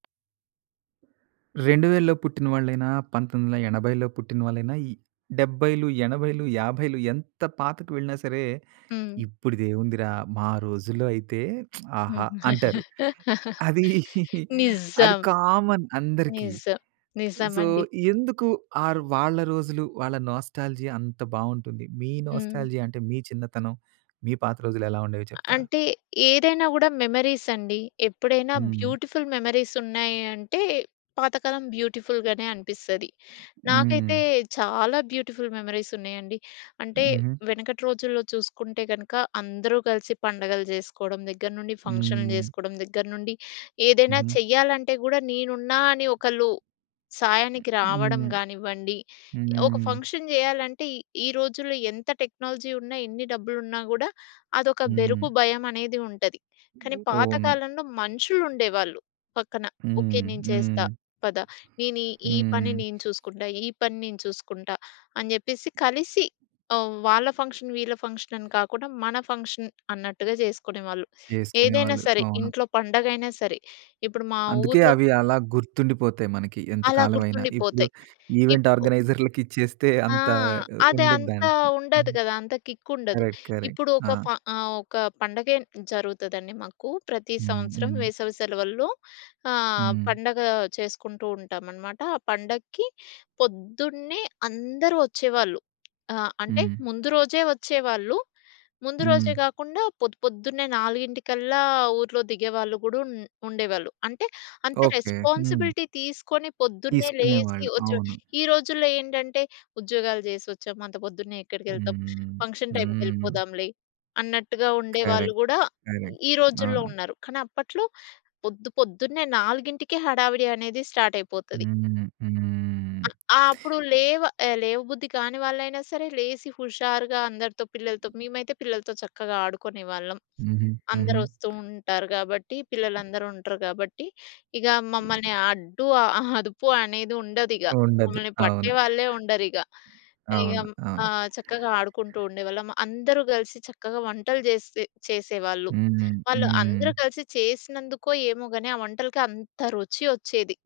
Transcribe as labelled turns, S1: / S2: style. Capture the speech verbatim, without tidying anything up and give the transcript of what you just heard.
S1: రెండు వేలలో పుట్టిన వాళ్ళయినా, పంతొమ్మిది వందల ఎనబైలో పుట్టిన వాళ్ళయినా, డెబ్బైలు ఎనబైలు యాబైలు ఎంత పాతకు వెళ్ళినా సరే,
S2: హ్మ్.
S1: ఇప్పుడిది ఏముందిరా! మా రోజుల్లో అయితే ఆహా! అంటారు. అది అది
S2: నిజం.
S1: కామన్ అందరికీ.
S2: నిజం.
S1: సో,
S2: నిజమండి.
S1: ఎందుకు ఆ ర్ వాళ్ళ రోజులు వాళ్ళ నోస్టాల్జియా అంత బాగుంటుంది, మీ
S2: హ్మ్.
S1: నోస్టాల్జియా అంటే మీ చిన్నతనం, మీ పాత రోజులు ఎలా ఉండేవి చెప్తారా?
S2: అంటే ఏదైనా కూడా మెమరీస్ అండి. ఎప్పుడైనా
S1: హ్మ్.
S2: బ్యూటిఫుల్ మెమరీస్ ఉన్నాయంటే, పాతకాలం బ్యూటిఫుల్‌గానే అనిపిస్తది.
S1: హ్మ్.
S2: నాకైతే చాలా బ్యూటిఫుల్ మెమరీస్ ఉన్నాయండి. అంటే,
S1: హుహు.
S2: వెనకటి రోజుల్లో చూసుకుంటే కనక, అందరూ కలిసి పండగలు జేసుకోవడం దగ్గర నుండి, ఫంక్షన్‌‌లు
S1: హ్మ్.
S2: జేసుకోవడం దగ్గర నుండి, ఏదైనా
S1: హుహు.
S2: చెయ్యాలంటే కూడా, నేనున్నా! అని ఒకళ్ళు సాయానికి రావడం
S1: హ్మ్.
S2: కానివ్వండి, ఒక
S1: హ్మ్.
S2: ఫంక్షన్ జేయాలంటే ఈ రోజుల్లో ఎంత టెక్నాలజీ ఉన్నా, ఎన్ని డబ్బులు ఉన్నాకూడా, అదొక బెరుకు,
S1: హ్మ్.
S2: భయమనేది ఉంటది. కానీ పాత
S1: అవును.
S2: కాలంలో మనుషులు ఉండేవాళ్ళు పక్కన. "ఓకే.
S1: హ్మ్.
S2: నేను చేస్తా
S1: హ్మ్.
S2: పదా! నేను ఈ పని
S1: హ్మ్.
S2: నేను చూసుకుంటా! ఈ పని నేను చూసుకుంటా!" అని చెప్పేసి కలిసి, ఆహ్, వాళ్ళ ఫంక్షన్, వీళ్ళ ఫంక్షన్ అని కాకుండా, మన ఫంక్షన్ అన్నట్టుగా జేసుకునేవాళ్ళు. ఏదైనా
S1: చేసుకునేవాళ్ళు.
S2: సరే.
S1: అవును.
S2: ఇంట్లో పండగ అయినా సరే. ఇప్పుడు మా
S1: అందుకే
S2: ఊర్లో
S1: అవి అలా గుర్తుండిపోతాయి మనకి ఎంత
S2: అలా
S1: కాలమైనా. ఇప్పుడు
S2: గుర్తుండిపోతాయి.
S1: ఈవెంట్
S2: ఇప్పు
S1: ఆర్గనైజర్‌లకి ఇచ్చేస్తే
S2: ఆ!
S1: అంత
S2: అది
S1: ఉండదు
S2: అంత
S1: దాంట్లో.
S2: ఉండదు
S1: హ్మ్.
S2: కదా! అంత కిక్ ఉండదు.
S1: కరెక్ట్. కరెక్ట్.
S2: ఇప్పుడు
S1: ఆ!
S2: ఒక ఫ ఆహ్, ఒక పండగే జరుగుతదండి మాకు. ప్రతి
S1: హ్మ్.
S2: సంవత్సరం
S1: హ్మ్.
S2: వేసవి సెలవల్లో. ఆహ్,
S1: హ్మ్.
S2: పండగ చేసుకుంటూ ఉంటామన్నమాట. ఆ పండక్కి పొద్దున్నే అందరూ వచ్చేవాళ్ళు. ఆహ్, అంటే
S1: హ్మ్.
S2: ముందు రోజే వచ్చేవాళ్ళు. ముందు రోజే
S1: హ్మ్.
S2: గాకుండా పొద్దు, పొద్దున్నే నాలుగింటికల్లా ఊరిలో దిగేవాళ్ళు కూడా ఉ ఉండేవాళ్ళు. అంటే, అంత
S1: ఓకే. హ్మ్.
S2: రెస్పాన్సిబిలిటీ తీసుకొని పొద్దున్నే లేచి
S1: తీసుకునేవాళ్ళు.
S2: వచ్చి,
S1: అవును.
S2: ఈ రోజుల్లో ఏంటంటే ఉద్యోగాలు జేసి వచ్చాం, అంత పొద్దున్నే ఎక్కడికెళ్తాం?
S1: హ్మ్.
S2: ఫంక్షన్ టైమ్‌కి
S1: హ్మ్.
S2: వెళ్ళిపోదాంలే అన్నట్టుగా ఉండేవాళ్ళు
S1: కరెక్ట్.
S2: గూడా
S1: కరెక్ట్.
S2: ఈ రోజుల్లో
S1: అవును.
S2: ఉన్నారు. కానీ, అప్పట్లో పొద్దు, పొద్దున్నే నాలుగింటికే హడావిడి అనేది స్టార్ట్ అయిపోతది.
S1: హ్మ్.
S2: అ
S1: హ్మ్.
S2: ఆ! అప్పుడు లేవ లేవ బుద్ధి కాని వాళ్ళైనా సరే లేసి హుషారుగా అందరితో పిల్లలతో మేమైతే పిల్లలతో చక్కగా ఆడుకునేవాళ్ళం.
S1: హుహు.
S2: అందరూ
S1: హుహు.
S2: వస్తూ ఉంటారు కాబట్టి, పిల్లలందరూ ఉంటారు కాబట్టి, ఇగ మమ్మల్ని అడ్డు, ఆహ్, అదుపు అనేది ఉండదిగ.
S1: ఉండదు.
S2: మమ్మల్ని పట్టే
S1: అవును.
S2: వాళ్ళే ఉండరిగ. ఇగ
S1: అవును.
S2: ఆ!
S1: అవును.
S2: చక్కగా ఆడుకుంటూ ఉండేవాళ్ళం. అందరూ కలిసి చక్కగా వంటలు జేసి చేసేవాళ్ళు.
S1: హ్మ్. హ్మ్.
S2: వాళ్ళందరూ కలిసి చేసినందు‌కొ ఏమో గాని, ఆ వంటలకి అంత రుచి వచ్చేది.